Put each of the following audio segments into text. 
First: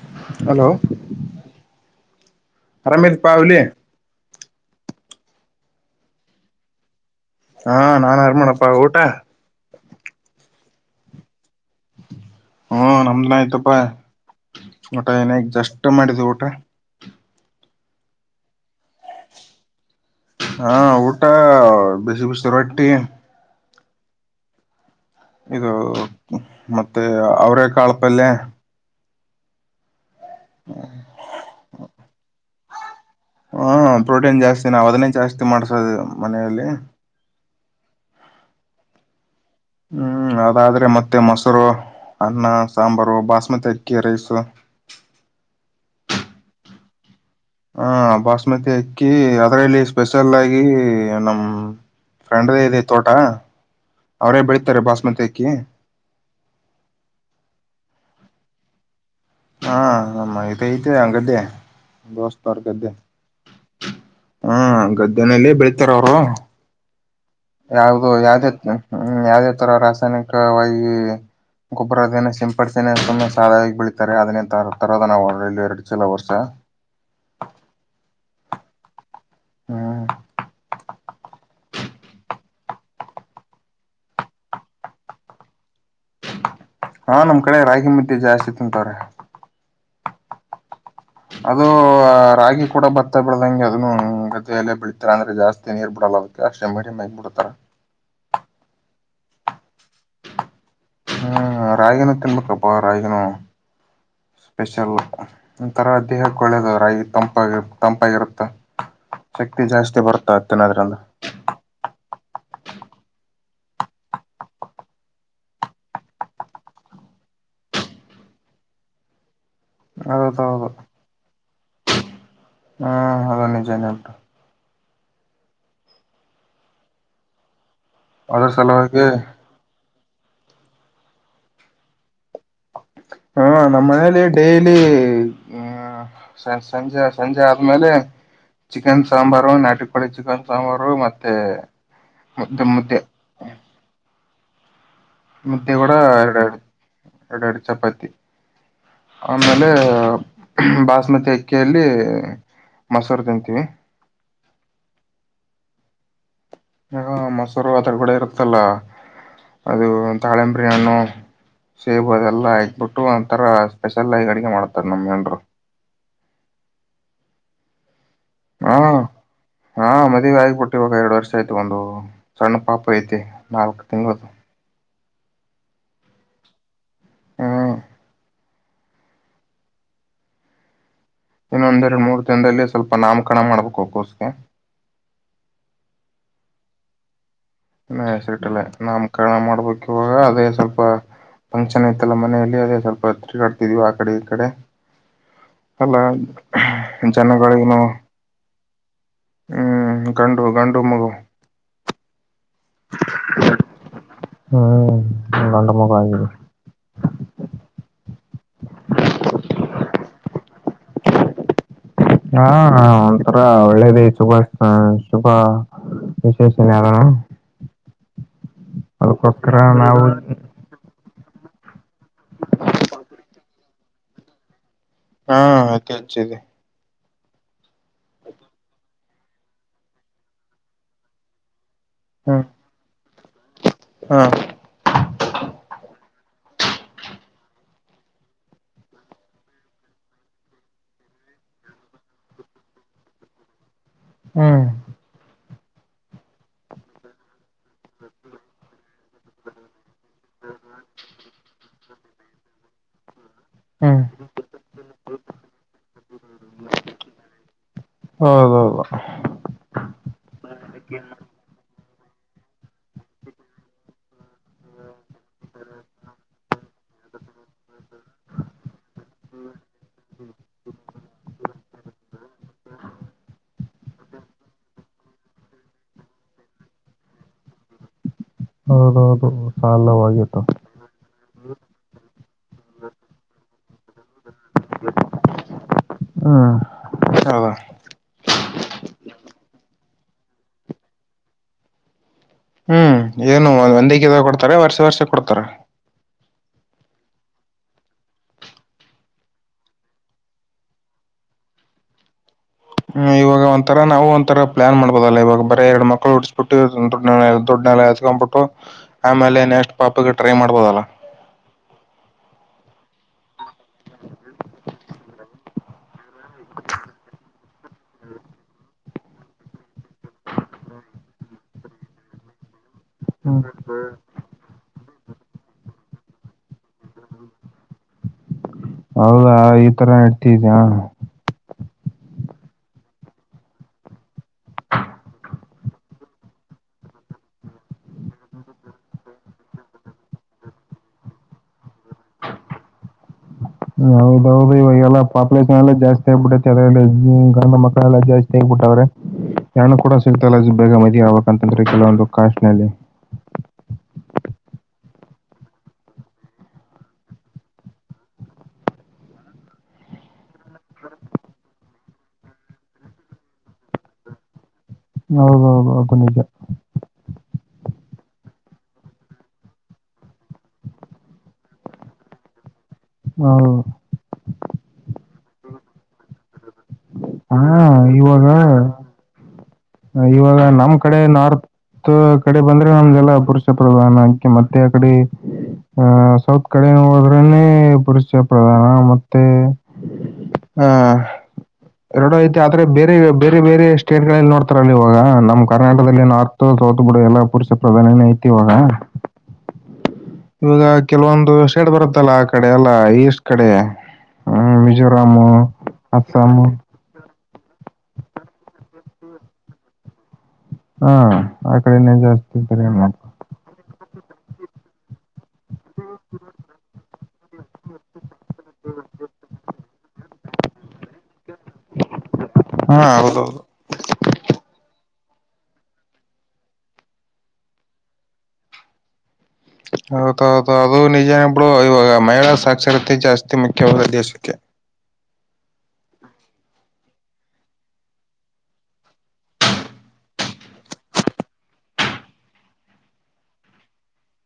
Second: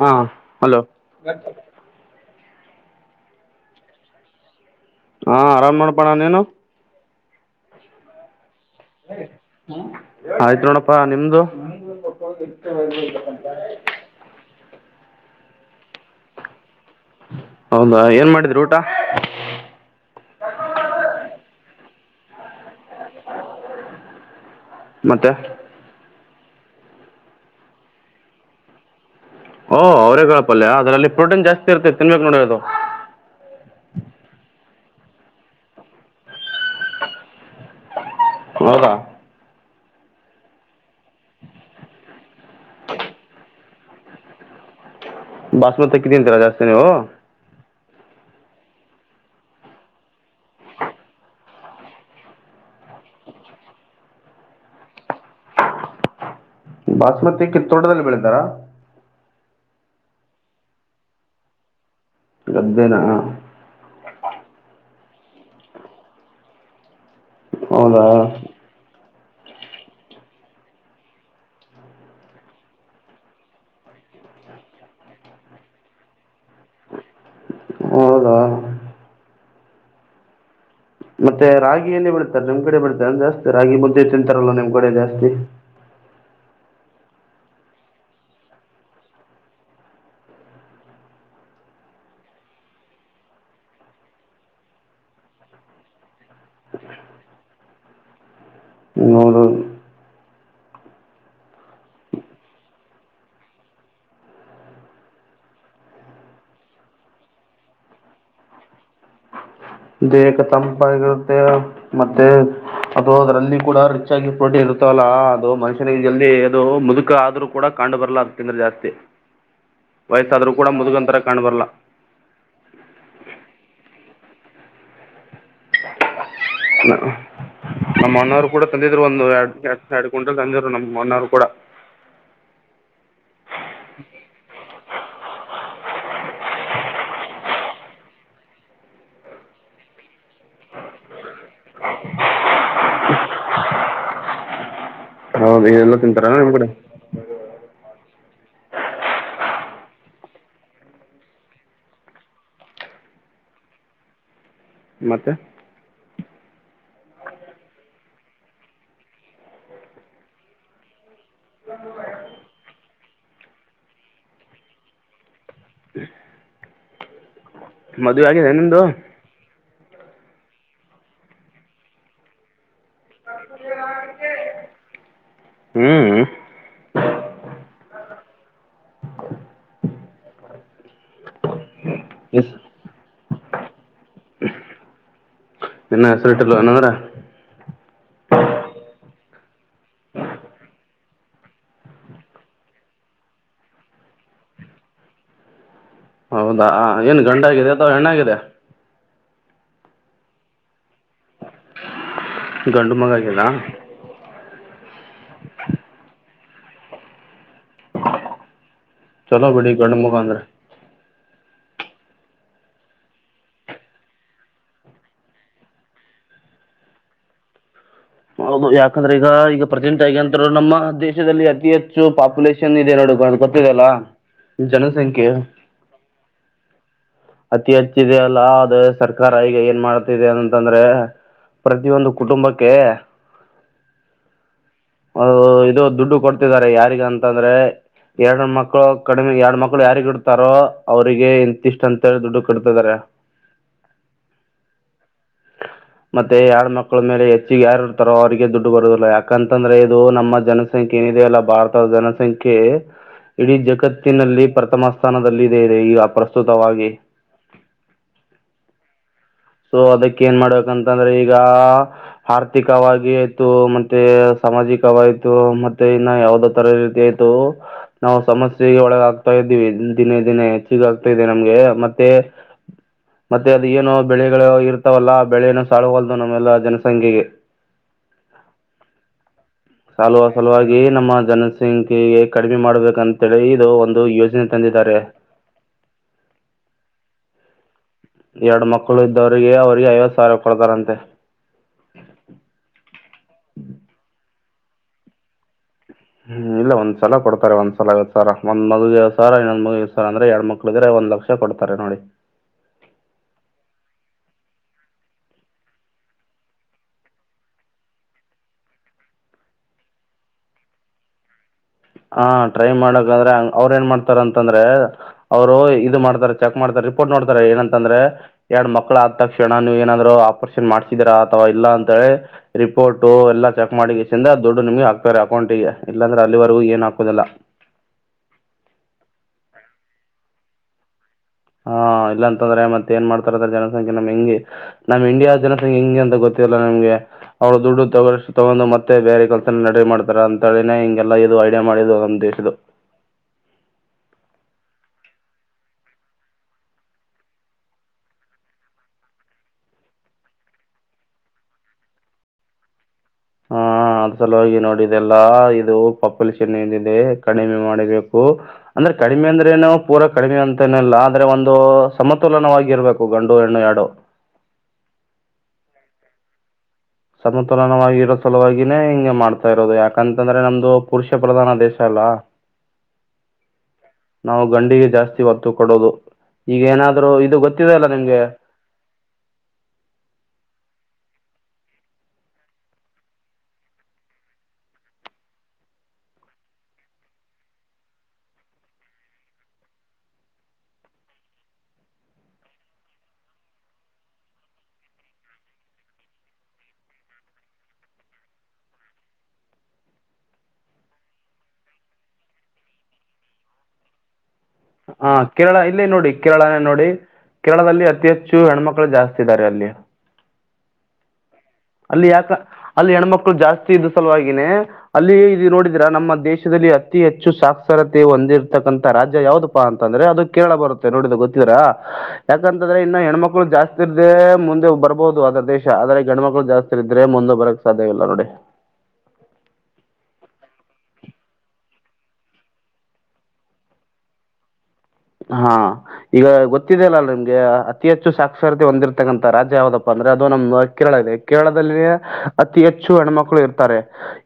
ಹಾ ಹಲೋ ಅರಾಮೇದ ಪಾವಲಿ ಹಾ ಆರಾಮ್ ಮಾಡಪಣ ನೀನು ಹಾ ನಾನ್ ಆರ್ ಮಾಡಪ್ಪ ಹಾಗಯ ನೋಡಪ್ಪಾ ನಿಮ್ದು ಹ್ಮ ನಮ್ದನ ಆಯ್ತಪ್ಪ ಊಟ ಏನ ಕಷ್ಟ ಮಾಡಿದ ಊಟ ಹೌದಾ ಏನ್ ಮಾಡಿದ್ರಿ ಊಟ ಹಾ ಊಟ ಬಿಸಿ ಬಿಸಿ ರೋಟಿ ಮತ್ತೆ ಇದು ಮತ್ತೆ ಅವ್ರೇ ಕಾಳ ಪಲ್ಯ ಓಹೋ ಅವರೇ ಕಾಳ್ ಪಲ್ಯ ಅದ್ರಲ್ಲಿ ಪ್ರೋಟನ್ ಜಾಸ್ತಿ ಇರುತೈತೆ ತಿನ್ಬೇಕು ನೋಡಿ ಅದು ಹ ಪ್ರೋಟೀನ್ ಜಾಸ್ತಿ ನಾವು ಅದನ್ನೇ ಜಾಸ್ತಿ ಮಾಡ್ಸೋದು ಮನೆಯಲ್ಲಿ ಹೌದ ಹ್ಮ್ ಅದಾದ್ರೆ ಮತ್ತೆ ಮೊಸರು ಅನ್ನ ಸಾಂಬಾರು ಬಸ್ಮತಿ ಅಕ್ಕಿ ರೈಸು ಬಸುಮತಿ ಅಕ್ಕಿ ತಿಂತಿರಾ ಜಾಸ್ತಿ ನೀವು ಹಾಂ ಬಸುಮತಿ ಅಕ್ಕಿ ಅದರಲ್ಲಿ ಸ್ಪೆಷಲ್ಲ ಆಗಿ ನಮ್ಮ ಫ್ರೆಂಡ್ದೇ ಇದೆ ತೋಟ ಅವರೇ ಬೆಳೀತಾರೆ ಬಸ್ಮತಿ ಅಕ್ಕಿ ಬಸುಮತಿ ತೋಟದಲ್ಲಿ ಬೆಳಿತಾರ ಹಾ ನಮ್ಮ ಸ್ನೇಹಿತರು ಗದ್ದೆ ದೋಸ್ತರ ಗದ್ದೆ ಗದ್ದೆನಾ ಹ್ಮ್ ಗದ್ದೆ ನಲ್ಲ ಬೆಳಿತಾರ ಅವರು ಹೌದಾ ಯಾವ್ದು ಯಾವ್ದ ಇತ್ತು ಯಾವುದೇ ಥರ ರಾಸಾಯನಿಕವಾಗಿ ಗೊಬ್ಬರದನ್ನು ಸಿಂಪಡಿಸ ಸುಮ್ಮನೆ ಸಾಲವಾಗಿ ಬೆಳೀಿತಾರೆ ಅದನ್ನೇ ತ ತರೋದು ನಾವು ಇಲ್ಲಿ ಎರಡು ಚಲ ವರ್ಷ ಹೌದಾ ಹ್ಮ್ ಮತ್ತೆ ರಾಗಿ ಎಲ್ಲಿ ಬೆಳಿತಾರೆ ನಿಮ್ ಕಡೆ ಬೆಳತಾರೆ ಅ ಜಾಸ್ತಿ ರಾಗಿ ಮುದ್ದೆ ತಿಂತಾರಲ್ಲ ನಿಮ್ ಕಡೆ ಜಾಸ್ತಿ ಹಾ ನಮ್ ಕಡೆ ರಾಗಿ ಮುದ್ದೆ ಜಾಸ್ತಿ ತಿಂತವ್ರ ಅದು ರಾಗಿ ಕೂಡ ಬತ್ತ ಬೆಳದಂಗೆ ಅದನ್ನು ಗದಲ್ಲೇ ಬೆಳತಾರ ಅಂದ್ರೆ ಜಾಸ್ತಿ ನೀರ್ ಬಿಡಲ್ಲ ಅದಕ್ಕೆ ಅಷ್ಟೆ ಮೀಡಿಯಮ್ ಆಗ್ ಬಿಡ್ತಾರ ನೂರು ಹ್ಮ್ ರಾಗಿನೂ ತಿನ್ಬೇಕಪ್ಪಾ ರಾಗಿನುೂ ಸ್ಪೆಷಲ್ ಒಥರ ದೇಹಕ್ಕೆ ಒಳ್ಳೇದು ರಾಗಿ ತಂಪಾಗಿ ತಂಪಾಗಿರುತ್ತ ದೇಹಕ್ಕೆ ತಂಪಾಗಿರುತ್ತೆ ಮತ್ತೆ ಅದು ಅದ್ರಲ್ಲಿ ಕೂಡ ರಿಚ್ ಆಗಿ ಪ್ರೋಟೀನ್ ಇರ್ತಾವಲ್ಲಾ ಅದು ಮನುಷ್ಯನಿಗೆ ಜಲ್ಲಿ ಅದು ಮುದುಕ ಆದ್ರೂ ಕೂಡ ಕಂಡು ಬರ್ಲ್ಲ ಅ ತಂದ್ರೆ ಜಾಸ್ತಿ ವಯಸ್ಸಾದ್ರೂ ಹೌದೌದು ಕೂಡ ಮುದುಗಂಂತರ ಕಾಣ್ಬರ್ಲ್ಲಾ ಹ್ಮ್ ಅದ ನಿಜಾನೇ ಉಂಟು ಇ ನಮ್ಮ ಅದ್ರ ಅನವ್ರು ಕೂಡ ತಂದಿದ್ರು ಸಲುವಾಗಿ ಒಂದು ಎ ಎರಡು ಗ ಕುಂಟಲ್ ತಜರು ನಮ್ಗೆ ಮೊನ್ನವರು ಕೂಡ ಹ್ಮ ನಮ್ಮ ಮನೇಲಿ ಡೈಲಿ ಹ್ಮ ಸಂಜೆ ಸಂಜೆ ಆದ್ಮೇಲೆ ಚಿಕನ್ ಸಾಂಬಾರು ನಾಟ ಕೋಳಿ ಚಿಕನ್ ಸಾಂಬಾರು ಮತ್ತೆ ಇ ಮತ್ತೆ ಹೌದು ಮು್ದೆ ಕೂಡ ಇದೆಲ್ಲ ತಿಂತಾರಾ ನಿಮ್ಮ ಎರಡಾಡು ಕಡೆ ಎರಡಾಡು ಚಪಾತಿ ಆಮೇಲೆ ಬಸ್ಮತಿ ಅಕ್ಕಿಯಲ್ಲಿ ಮೊಸರು ತಿಂತೀವಿ ಮತ್ತೆ ಈಗ ಮೊಸರು ಅದರ ಕೂಡೆ ಇರುತ್ತಲ್ಲ ಅದು ತಾಳೆಂಬಂಬರಿಾನು ಸೇಬು ಅದೆಲ್ಲಾ ಹಕ್ಬಿಟ್ಟು ಒಥರ ಸ್ಪೆಷಲ್ ಅಡಿಗೆ ಮಾಡತಾರ ನಮನ್ರು ಮದುವೆ ಆಗಿದೆ ಇನ್ನೊಂದು ಹಾ ಆಗ್ಬಿಟ್ಟು ಇವಾಗ ಎರಡು ವರ್ಷ ಐತಿು ಒಂದು ಸಣ್ಣ ಪಾಪ ಐತೆತಿ ನಾಲ್ಕು ತಿಂಗಳುದುು ಹ್ಮ್ ಹ್ಮ್ ಇನ್ನೊಂದೆ ಎರಡು ಮೂರ್ ಎಸ್ ದಿನದಲ್ಲಿ ಸ್ವಲ್ಪ ನಾಮಕರಣ ಮಾಡ್ಬೇಕು ಅಕ್ಕೋಸ್ಕ ಇನ್ನ ಹೆಸರಿಟ್ಟಲ್ ಅನಂದ್ರ ಇ ಹೆಸರಿಟ್ಟಲ್ಲ ನಮ ಕಾರಣ ಮಾಡ್ಬೇಕಕ್ ಇವಾಗ ಅದೇ ಸ್ವಲ್ಪ ಫಂಕ್ಷನ್ ಐತಲ್ಲ ಮನೆಯಲ್ಲಿ ಅದೇ ಸ್ವಲ್ಪ ಹತ್ರಿ ಕಡ್ತಿದ್ವಿ ಆ ಕಡೆ ಈ ಕಡೆ ಅಲ್ಲ ಹೌದಾ ಏನ್ ಗಂಡ ಆಾಗಿದೆ ಅಥವಾ ಹೆಣ್ಣಾಗಿದೆ ಹ್ಮ್ ಕಂಡು ಕಂಡು ಮುಗು ಗಂಡು ಮಗಾಗಲ್ಲ ಹ್ಮ್ ಗಂಡ ಮುಖ ಆ ಚಲೋ ಬಿಡಿ ಗಂಡ ಮುಖಾ ಅಂದ್ರ ಹಾ ಒಂಥರ ಒಳ್ಳೇದ ಶುಭ ಶುಭ ವಿಶೇಷ ಯಾರಾನ ಹೌದು ಯಾಕಂದ್ರೆ ಈಗ ಈಗ ಪ್ರೆಸೆಂಟ್ ಆಗಿ ಅಂತರು ನಮ್ಮ ದೇಶ ದೇಶದಲ್ಲಿ ಅತಿ ಹೆಚ್ಚು ಪಾಪ್ಯುಲೇಷನ್ ಇದೆ ನೋಡು ಅ ಗೊತ್ತಿದೆಲ್ಲ ಜನಸಂಖ್ಯೆ ಹಾ ಅತ್ತಚ್ಚದೆ ಅತಿ ಹೆಚ್ಚಿದೆ ಅಲ್ಲ ಅದ ಸರ್ಕಾರ ಈಗ ಏನ್ ಮಾಡ್ತಿದೆ ಅನಂತಂದ್ರೆ ಪ್ರತಿಯೊಂದು ಹ್ಮ್ ಕುಟುಂಬಕ್ಕೆ ಹಾ ಅದು ಇದು ದುಡ್ಡು ಕೊಡ್ತಿದ್ದಾರೆ ಯಾರಿಗ ಅಂತ ಅಂದ್ರೆ ಎರಡ್ ಮಕ್ಳು ಕಡಿಮೆ ಎರಡ್ ಮಕ್ಳು ಯಾರಿಗ ಇಡ್ತಾರೋ ಅವ್ರಿಗೆ ಇಂತಿಷ್ಟ ಅಂತ ದುಡ್ಡು ಕೊಡ್ತಿದ್ದಾರೆ ಹ್ಮ್ ಮತ್ತೆ ಯಳು ಮಕ್ಕಳ ಮೇಲೆ ಹೆಚ್ಚುಿಗೆ ಯಾರ ತರ ಅವರಿಗೆ ದುಡ್ಡು ಬರುದಿಲ್ಲ ಯಾೆ ಕಂತಂದ್ರೆ ದು ನಮ್ಮ ಜನಸಂಖ್ಯೆ ಏನಿದೆ ಅಲ್ಲ ಭಾರತದ ಜನಸಂಖ್ಯೆ ಇಡೀ ಹ್ಮ್ ಜಗತ್ತಿನಲ್ಲಿ ಪ್ರಥಮ ಸ್ಥಾನದದಲ್ಲಿ ಇದೆ ಇದೆ ಈಗ ಪ್ರಸ್ತುತವಾಗಿ ಹೌದೌದು ಸೊ ಅದಕ್ಕೆ ಏನ್ ಮಾಡ್ಬೇಕಂತಂದ್ರೆ ಈಗ ಆರ್ಥಿಕವಾಗಿ ಆಯ್ತು ಮತ್ತೆ ಸಾಮಾಜಿಕವಾಯ್ತು ಮತ್ತೆ ಇನ್ನ ಯಾವದೋ ತರ ಈ ರೀತಿ ಆಯ್ತು ನಾವು ಸಮಸ್ಯೆಗೆ ಒಳಗಾಗಗ್ತಾ ಇದ್ದೀವಿ ದಿನೇ ದಿನೇ ಹೆಚ್ಚಿಗ ಆಗ್ತಾ ಇದೆ ನಮ್ಗೆ ಮತ್ತೆ ಮತ್ತೆ ಅದ ಏನೋ ಬೆಳೆಗಳು ಇರ್ತಾವಲ್ಲ ಬೆಳೆಯನ್ನು ಸಾಳ್ಗಲ್ದು ನಮ್ಮೆಲ್ಲ ಜನಸಂಖ್ಯೆಗೆ ಹ ಸಲುವ ಸಲುವಾಗಿ ನಮ್ಮ ಜನಸಂಖ್ಯೆಗೆ ಕಡಿಮೆ ಮಾಡಬೇಕಂತೇಳಿ ಇದು ಒಂದು ಯೋಜನೆ ತಂದಿದ್ದಾರೆ ಹ್ಮ್ ಹೌದಾ ಎರಡು ಮಕ್ಕಳು ಇದ್ದವ್ರಿಗೆ ಅವ್ರಿಗೆ ಐವತ್ ಸಾವಿರ ಕೊಡ್ತಾರಂತೆ ಒಂದ ಕೊಡ್ತಾರೆ ವರ್ಷ ವರ್ಷ ಕೊಡ್ತಾರ ಹ್ಮ್ ಇಲ್ಲ ಒಂದ್ಸಲ ಕೊಡ್ತಾರೆ ಒಂದ್ಸಲ ಸರ ಒಂದ್ ಮಗು ಸರ ಇನ್ನೊಂದ್ ಮಗ್ ಸರ ಅಂದ್ರೆ ಎರಡ್ ಮಕ್ಳ ಇದ್ರೆ ಒಂದ್ ಲಕ್ಷ ಕೊಡ್ತಾರೆ ನೋಡಿ ಈ ಒಂಥರ ನಾವು ಒಂಂತರ ಪ್ಲಾನ್ ಮಾಡ್ಬೋದಲ್ಲ ಇವಾಗ ಬರ ಎರಡು ಮಕ್ಳು ಉಡಸ್ಬಿಟ್ಟುದುಡ್ನೆ ದುಡ್ನೆೆಲೆ ಹತ್ಕೊಂಡ್ಬಿಟ್ಟು ಆಮೇಲೆ ನೆಕ್ಸ್ಟ್ ಪಾಪಗೆ ಟ್ರೈ ಮಾಡ್ಬೋದಲ್ಲ ಹ ಟ್ರೈ ಮಾಡಕ ಅಂದ್ರೆ ಅವ್ರ ಏನ್ ಮಾಡ್ತಾರ ಅಂತಂದ್ರೆ ಅವ್ರು ಇದು ಮಾಡ್ತಾರ ಚೆಕ್ ಮಾಡ್ತಾರೆ ರಿಪೋರ್ಟ್ ನೋಡ್ತಾರೆ ಏನಂತಂದ್ರೆ ಎರಡ್ ಮಕ್ಳ ಆದ ತಕ್ಷಣ ನೀವು ಏನಂದ್ರು ಆಪರೇಷನ್ ಮಾಡ್ಸಿದೀರಾ ಅಥವಾ ಇಲ್ಲ ಅಂತ ಹೇಳಿ ರಿಪೋರ್ಟ್ ಹ್ಮ್ ಎಲ್ಲ ಚೆಕ್ ಮಾಡಿ ಚಂದ ದುಡ್ಡು ನಿಮ್ಗೆ ಹಾಕ್ತಾರೆ ಅಕೌಂಟ್ಗೆ ಇಲ್ಲಾಂದ್ರೆ ಅಲ್ಲಿವರೆ ಏನ ಹಾಕುವುದಲ್ಲ ಹೌದಾ ಈ ತರ ಇಡ್ತಿದಯ ಹಾ ಇಲ್ಲಾಂತಂದ್ರೆ ಮತ್ತೆ ಏನ್ ಮಾಡ್ತಾರದ ಜನಸಂಖ್ಯೆ ನಮ್ ಹೆಂಗಗೆ ನಮ್ ಇಂಡಿಯಾ ಜನಸಂಖ್ಯೆ ಹೆಿಂಗಗೆ ಅಂತ ಗೊತ್ತಿಲ್ಲ ನಿಮ್ಗೆ ಅವ್ಳ ದುಡ್ಡು ತಗೋಷ್ಟು ತಗೊಂಡು ಮತ್ತೆ ಬೇರೆ ಕೆಲ್ಸನ ನಡ ಮಾಡ್ತಾರ ಅಂತ ಹೇಳಿನನೆ ಹಿಂಗೆಲ್ಲಾ ಇದು ಐಡಿಯಾ ಮಾಡಿದು ನಮ್ ದೇಶ್ದ ಹೌದೌದು ಇವಾಗೆಲ್ಲ ಪಾಪುಲೇಷನ್ ಎಲ್ಲ ಜಾಸ್ತಿ ಆಗಗ್ಬಿಟ್ಟೈತಿ ಅದ ಗಂಡಧ ಮಕ್ಕಳೆಲ್ಲಾ ಜಾಸ್ತಿ ಆಗಿಬಿಟ್ಟಾವ್ರೆ ಹಣ್ಣು ಕೂಡ ಸಿಗ್ತಲ್ಲ ಬೇಗ ಮದ್ ಆಗ್ಬೇಕ ಅಂತಂದ್ರ ಕೆಲವೊಂದು ಕಾಸ್ಟ್ ನಲ್ಲಿ ಹಾ ಅದ ಸಲುವಾಗಿ ನೋಡಿದೆಲ್ಲಾ ಇದು ಪಪ್ಪಲಿ ಚಿನ್ನಿಂದ ಇಿದೆ ಕಡಿಮೆ ಮಾಡಿಬೇಕು ಅಂದ್ರೆ ಕಡಿಮೆ ಅಂದ್ರೆ ನುೋ ಪೂರಾ ಕಡಿಮೆ ಅಂತೇನಲ್ಲ ಆದ್ರೆ ಒಂದು ಸಮತೋಲನವಾಗಿ ಇರ್ಬೇಕು ಗಂಡು ಹೆಣ್ಣು ಎರಡು ಹೌದೌದು ಅದು ನಿಜ ಸಮತುಲನವಾಗಿ ಇರೋ ಸಲುವಾಗಿಿನೇ ಹಿಂಗೆ ಮಾಡ್ತಾ ಇರೋದು ಯಾಕಂತಂದ್ರೆ ನಮ್ದು ಪುರುಷ ಪ್ರಧಾನ ದೇಶ ಅಲ್ಲ ಹೌದು ನಾವು ಗಂಡಿಗೆ ಜಾಸ್ತಿ ಹೊತ್ತು ಕೊಡೋದು ಈಗ ಏನಾದೂ ಹಾ ಇವಾಗ ಇವಾಗ ನಮ್ ಕಡೆ ನಾರ್ತ್ ಕಡೆ ಬಂದ್ರೆ ನಮಗೆಲ್ಲ ಪುರುಷ ಪ್ರಧಾನ ಅಕೆ ಮತ್ತೆ ಆ ಕಡೆ ಆ ಸೌತ್ ಕಡೆ ಹೋದ್ರೇ ಪುರುಷ ಪ್ರಧಾನ ಮತ್ತೆ ಅಹ ಎರಡ ಐತಿ ಆದ್ರೆ ಬೇರೆ ಬೇರೆ ಬೇರೆ ಸ್ಟೇಟ್ಗಳಲ್ಲಿ ನೋಡ್ತ ಇವ ನಮ್ಮ್ ಕರ್ನಾಟಕದಲ್ಲಿ ನಾರ್ತ್ ಸೌತ್ ಬಿಡ ಎಲ್ಲ ಪುರುಷ ಪ್ರಧಾನನೇ ಐತಿ ಇವಾಗ ಇವಾಗ ಕೆಲವೊಂದು ಸೈಡ್ ಬರುತ್ತಲ್ಲ ಆ ಕಡೆ ಎಲ್ಲ ಈಸ್ಟ್ ಕಡೆ ಹ್ಮ್, ಹ ಮಿಜೋರಾಮ್ ಕೇರಳ ಇಲ್ಲೇ ನೋಡಿ ಅಸ್ಸಾಂ ಕೇರಳನೇ ನೋಡಿ ಕೇರಳದಲ್ಲಿ ಅತಿ ಹೆಚ್ಚು ಹೆಚ್ಚು ಹೆಣ್ಮಕ್ಳು ಜಾಸ್ತಿ ಇದ್ದಾರೆ ಅಲ್ಲಿ ಹಾ ಆ ಕಡೆನೇ ಅಲ್ಲಿ ಯಾಕ ಜಾಸ್ತಿ ಇದ್ದಾರೆ ಅಲ್ಲಿ ಹೆಣ್ಮಕ್ಳು ಜಾಸ್ತಿ ಇದ್ದ ಸಲುವಾಗಿನೇ ಅಲ್ಲಿ ಇದು ನೋಡಿದೀರ ನಮ್ಮ ದೇಶದಲ್ಲಿ ಅತಿ ಹೆಚ್ಚು ಸಾಕ್ಷರತೆ ಹೊಂದಿರ್ತಕ್ಕಂಂತ ರಾಜ್ಯ ಯಾವ್ದಪ್ಪಾ ಅಂತಂದ್ರೆ ಅದು ಕೇಳ ಬರುತ್ತೆ ನೋಡಿದ ಗೊತ್ತಿದರಾ ಹಾ ಯಾಕಂತಂದ್ರೆ ಇನ್ನು ಹೌದೌದು ಹೆಣ್ಮಕ್ಳು ಜಾಸ್ತಿ ಇರ್್ದೆ ಮುಂದೆ ಬರ್ಬ ಹಹುದು ಅದ ದೇಶ ಆದರೆ ಗಣಮ ಜಾಸ್ತಿ ಇದ್ರೆ ಮುಂದ ಬರಕ್ ಸಾಧ್ಯವಿಲ್ಲ ನೋಡಿ ಹೌದೌದು ಅದು ನಿಜನಬ್ಳು ಇವಾಗ ಮಹಿಳಾ ಸಾಕ್ಷರತೆ ಜಾಸ್ತಿ ಮುಖ್ಯವಾದ ದೇಶಕ್ಕೆ ಹಾ ಈಗ ಗೊತ್ತಿದೆ ಅಲ್ಲಲ್ಲ ನಿಮ್ಗೆ ಅತಿ ಹೆಚ್ಚು ಸಾಕ್ಷರತೆ ಹೊಂದಿರ್ತಕ್ಕಂತ ರಾಜ್ಯ ಯಾವ್ದಪ್ಪ ಅಂದ್ರೆ ಅದು ನಮ್ದ ಕೇರಳ ಇದೆ ಕೇರಳದಲ್ಲಿೇ ಅತಿ ಹೆಚ್ಚು ಹೆಣ್ಮಕ್ಳು ಇರ್ತಾರೆ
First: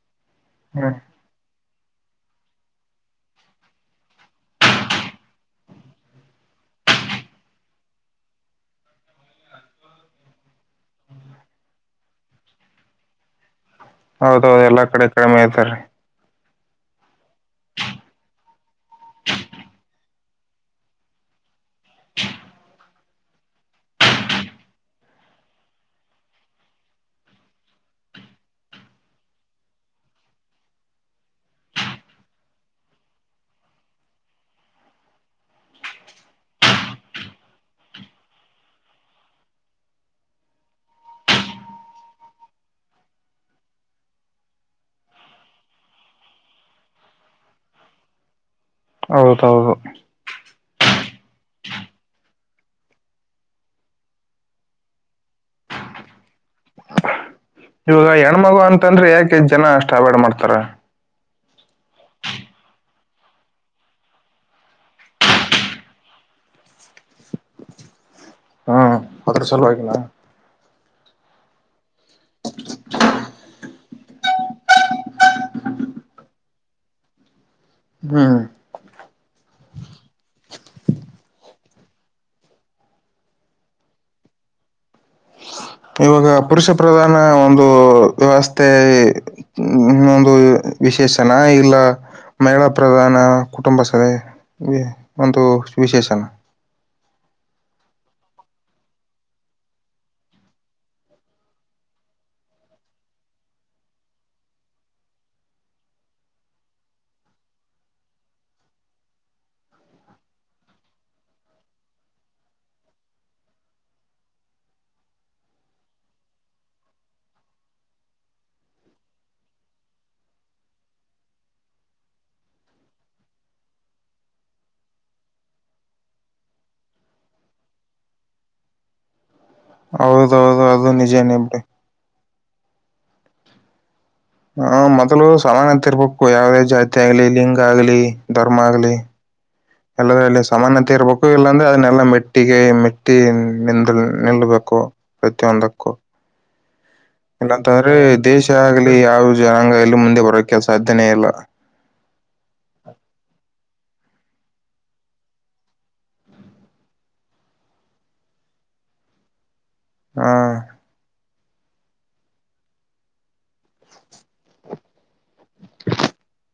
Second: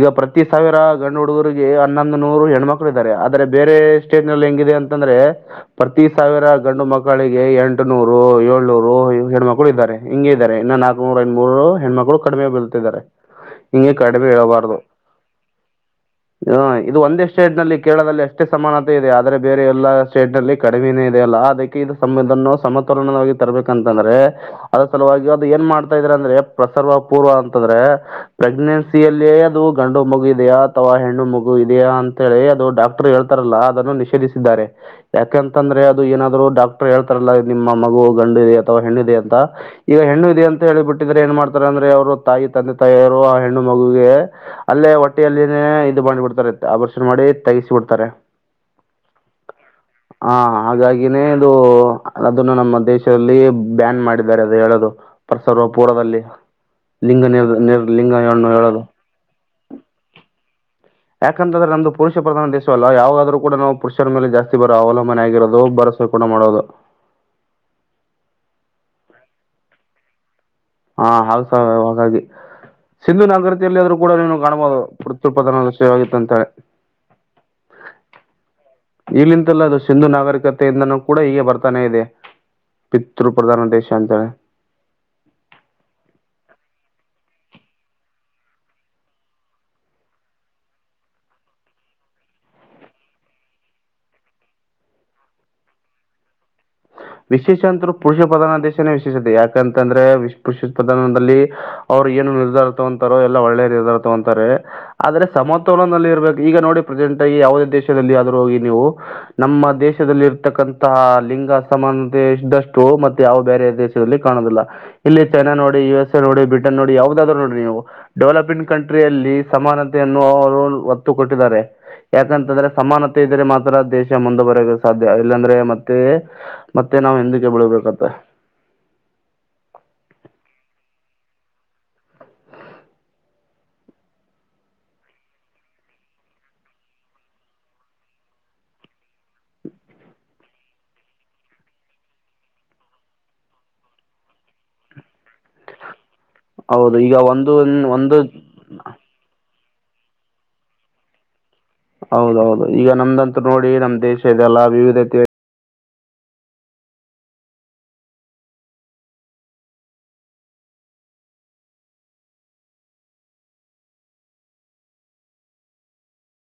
ಈಗ ಪ್ರತಿ ಸಾವಿರ ಹ್ಮ್. ಗಣ ಹುಡುಗರಿಗೆ ಹನ್ನೊಂದು ನೂರು ಹೆಣ್ಮಕ್ಳು ಇದ್ದಾರೆ ಆದ್ರೆ ಬೇರೆ ಸ್ಟೇಟ್ ನಲ್ಲಿ ಹೆಂಗಿದೆ ಅಂತಂದ್ರೆ ಪ್ರತಿ ಸಾವಿರ ಗಂಡು ಮಕ್ಕಳಿಗೆ ಎಂಟುನೂರು ಏಳ್ನೂರು ಹೆಣ್ಮಕ್ಳು ಇದ್ದಾರೆ ಹಿಂಗಗೆ ಇದ್ದಾರೆ ಇನ್ನು ನಾಕನೂರು ಎಂ ಮೂೂರು ಹೆಣ್ಮಕ್ಳು ಕಡಿಮೆ ಬಲ್ತಿದ್ದಾರೆ ಹೌದೌದು ಎಲ್ಲಾ ಕಡೆ ಕಡಿಮೆ ಇದ್ದಾರೆ ಹಾ ಇದು ಒಂದೆಷ್ಟು ಸೇಟ್ ನಲ್ಲಿ ಕೇಳದಲ್ಲಿ ಅಷ್ಟೇ ಸಮಾನತೆ ಇದೆ ಆದ್ರರೆ ಬೇರೆ ಎಲ್ಲ ಸ್ಟೇಟ್ ನಲ್ಲಿ ಕಡಿಮೆ ಇದೆ ಅಲ್ಲ ಅದಕ್ಕೆ ಇ ಇದನ್ನು ಸಮತೋಲನವಾಗಿ ತರಬೇಕಂತಂದ್ರೆ ಅದ್ರ ಸಲುವಾಗಿ ಅದು ಏನ್ ಮಾಡ್ತಾ ಇದ್ರ ಅಂದ್ರೆ ಪ್ರಸರ್ವ ಪೂರ್ವ ಅಂತಂದ್ರೆ ಪ್ರೆಗ್ನೆನ್ಸಿಯಲ್ಲಿಯೇ ಅದು ಗಂಡು ಮಗು ಇದೆಯಾ ಅಥವಾ ಹೆಣ್ಣು ಮಗು ಇದೆಯಾ ಅಂತ ಹೇಳಿ ಅದು ಡಾಕ್ಟರ್ ಹೇಳ್ತಾರಲ್ಲ ಅದನ್ನು ನಿಷೇಧಿಸಿದ್ದಾರೆ ಯಾಕೆಂತಂದ್ರೆ ಅದು ಏನಾದ್ರು ಡಾಕ್ಟರ್ ಹೇಳ್ತಾರಲ್ಲ ನಿಮ್ಮ ಮಗು ಗಂಡು ಇದೆ ಅಥವಾ ಹೆಣ್ಣುಿದೆದೆ ಅಂತ ಈಗ ಹೆಣ್ಣು ಇದೆ ಅಂತ ಹೇಳಿಬಿಟ್ಟಿದ್ರೆ ಏನ್ ಮಾಡ್ತಾರೆ ಅಂದ್ರೆ ಅವರು ತಾಯಿ ತಂದೆ ತಾಯಿಯವರು ಆ ಹೆಣ್ಣು ಮಗಗೆ ಅಲ್ಲೇ ಹೊಟ್ಟಿಯಲ್ಲಿೇ ಇದು ಮಾಡ್ಬಿಡ್ತಾರೆ ಆಪರೇಷನ್ ಮಾಡಿ ತಗಸಿ ಬಿಿಡ್ತಾರೆ ಹೌದೌದು ಹಾ ಹಾಗಾಗಿನೇ ಇದು ಅದನ್ನು ನಮ್ಮ ದೇಶದಲ್ಲಿ ಬ್ಯಾನ್ ಮಾಡಿದ್ದಾರೆ ಅದು ಹೇಳೋದು ಪಸರ್ವ ಪುರದಲ್ಲಿ ಲಿಂಗ ನಿರ್ ಇವಾಗ ನಿರ್ಲಿಂಗ ಹೆಣ್ಣು ಹೆಣ್ಮಗ ಹೇಳೋದು ಅಂತಂದ್ರೆ ಯಾಕೆ್ ಜನ ಅಷ್ಟ ಅಬೇಡ್ ಮಾಡ್ತಾರ ಯಾಕಂತಂದ್ರೆ ನಂದು ಪುರುಷ ಪ್ರಧಾನ ದೇಶವಲ್ಲ ಯಾವವುದಾದ್ರರು ಕೂಡ ನಾವು ಪುರುಷರ ಮೇಲೆ ಜಾಸ್ತಿ ಬರೋ ಅವಲಂಬನೆ ಆಗಿರೋದು ಭರಸೆ ಕೂಡ ಮಾಡೋದು ಹ್ಮ್ ಪತ್ರ ಸಲವಾಗಿಲ ಹಾ ಹೌಸ ಸಿಂಧು ನಾಗರತಿಯಲ್ಲಿ ಆದೂ ಕೂಡ ನೀನು ಕಾಣ್ಬಹದು ವೃತ್ಯತ್ಪಾದನೆ ಎಲ್ಲ ಸೇಾಗಿತ್ತ ಅಂತಳೆ ಹ್ಮ್ ಇಲ್ಲಿಂತೆಲ್ಲ ಅದು ಸಿಂಧು ನಾಗರಿಕತೆಯಿಂದನೂ ಕೂಡ ಹೀಗೆ ಬರ್ತಾನೆ ಇದೆ ಪಿತೃಪ್ರಧಾನ ದೇಶ ಅಂತೆ ಇವಾಗ ಪುರುಷ ಪ್ರಧಾನ ಒಂದು ವ್ಯವಸ್ಥೆ ಒಂದು ವಿಶೇಷನ ಇಲ್ಲ ಮಹಿಳಾ ಪ್ರಧಾನ ಕುಟುಂಬ ಸಭ ಒಂದು ವಿಶೇಷನ ವಿಶೇಷ ಅಂತರು ಪುರುಷ ಪ್ರಧಾನ ದೇಶನೇ ವಿಶೇಷತೆ ಯಾಕಂತಂದ್ರೆ್ ಪುರುಷ ಪ್ರಧಾನದಲ್ಲಿ ಅವ್ರು ಏನು ನಿರ್ಧಾರತ ಅಂತಾರೋ ಎಲ್ಲ ಒಳ್ಳೆ ನಿರ್ಧಾರತ ಅಂತಾರೆ ಆದ್ರೆ ಸಮತೋಲನದಲ್ಲಿ ಇರ್ಬೇಕು ಈಗ ನೋಡಿ ಪ್ರೆಸೆಂಟ್ ಆಗಿ ಯಾವುದೇ ದೇಶದಲ್ಲಿ ಆದ್ರೂ ಹೋಗಿ ನೀವು ನಮ್ಮ ದೇಶದಲ್ಲಿ ಇರತಕ್ಕಂತಹ ಲಿಂಗ ಸಮಾನತೆ ಇದ್ದಷ್ಟು ಮತ್ತೆ ಯಾವ ಬೇರೆ ದೇಶದಲ್ಲಿ ಕಾಣೋದಿಲ್ಲ ಇಲ್ಲಿ ಚೈನಾ ನೋಡಿ ಯು ಎಸ್ ಎ ನೋಡಿ ಬ್ರಿಟನ್ ನೋಡಿ ಯಾವದಾದ್ರು ನೋಡಿ ನೀವು ಡೆವಲಪಿಂಗ್ ಕಂಟ್ರಿಯಲ್ಲಿ ಸಮಾನತೆಯನ್ನು ಅವರು ಒತ್ತು ಕೊಟ್ಟಿದ್ದಾರೆ ಯಾಕಂತಂದ್ರೆ ಸಮಾನತೆ ಇದ್ರೆ ಮಾತ್ರ ದೇಶ ಮುಂದೆ ಬರಬೇಕ ಸಾಧ್ಯ ಇಲ್ಲಾಂದ್ರೆ ಮತ್ತೆ ಮತ್ತೆ ನಾವು ಎಂದಕ್ಕೆ ಬೆಳ್ಬೇಕತ್ತ ಹೌದ ಹೌದು ಅದು ನಿಜನ ಎ ಬಿಡಿ ಹ ಮೊದಲು ಸಮಾನತೆ ಇರ್ಬೇಕು ಯಾವವುದೇ ಜಾತಿ ಆಗ್ಲಿ ಲಿಂಗ ಆಗ್ಲಿ ಧರ್ಮ ಆಗ್ಲಿ ಎಲ್ಲದಲ್ಲಿ ಸಮಾನತೆ ಇರ್ಬೇಕು ಇಲ್ಲಾಂದ್ರೆ ಅದನ್ನೆಲ್ಲ ಮೆಟ್ಟಿಗೆ ಮೆಟ್ಟಿ ನಿಂದ ನಿಲ್ಲಬೇಕು ಪ್ರತಿಯೊಂದಕ್ಕೂ ಹೌದು ಈಗ ಒಂದು ಇಲ್ಲಾಂತಂದ್ರೆ ಒಂದು ದೇಶ ಆಗ್ಲಿ ಯಾವ ಜನಾಂಗ ಇ ಇಲ್ಲಿ ಮುಂದೆ ಬರೋಕ ಸಾಧ್ಯನೇ ಇಲ್ಲ ಹೌದೌದು ಈಗ ನಮ್ದಂತೂ ನೋಡಿ ನಮ್ ದೇಶ ಇದೆಲ್ಲಾ ವಿವಿಧ ರೀತ ಹಾ [unintelligible]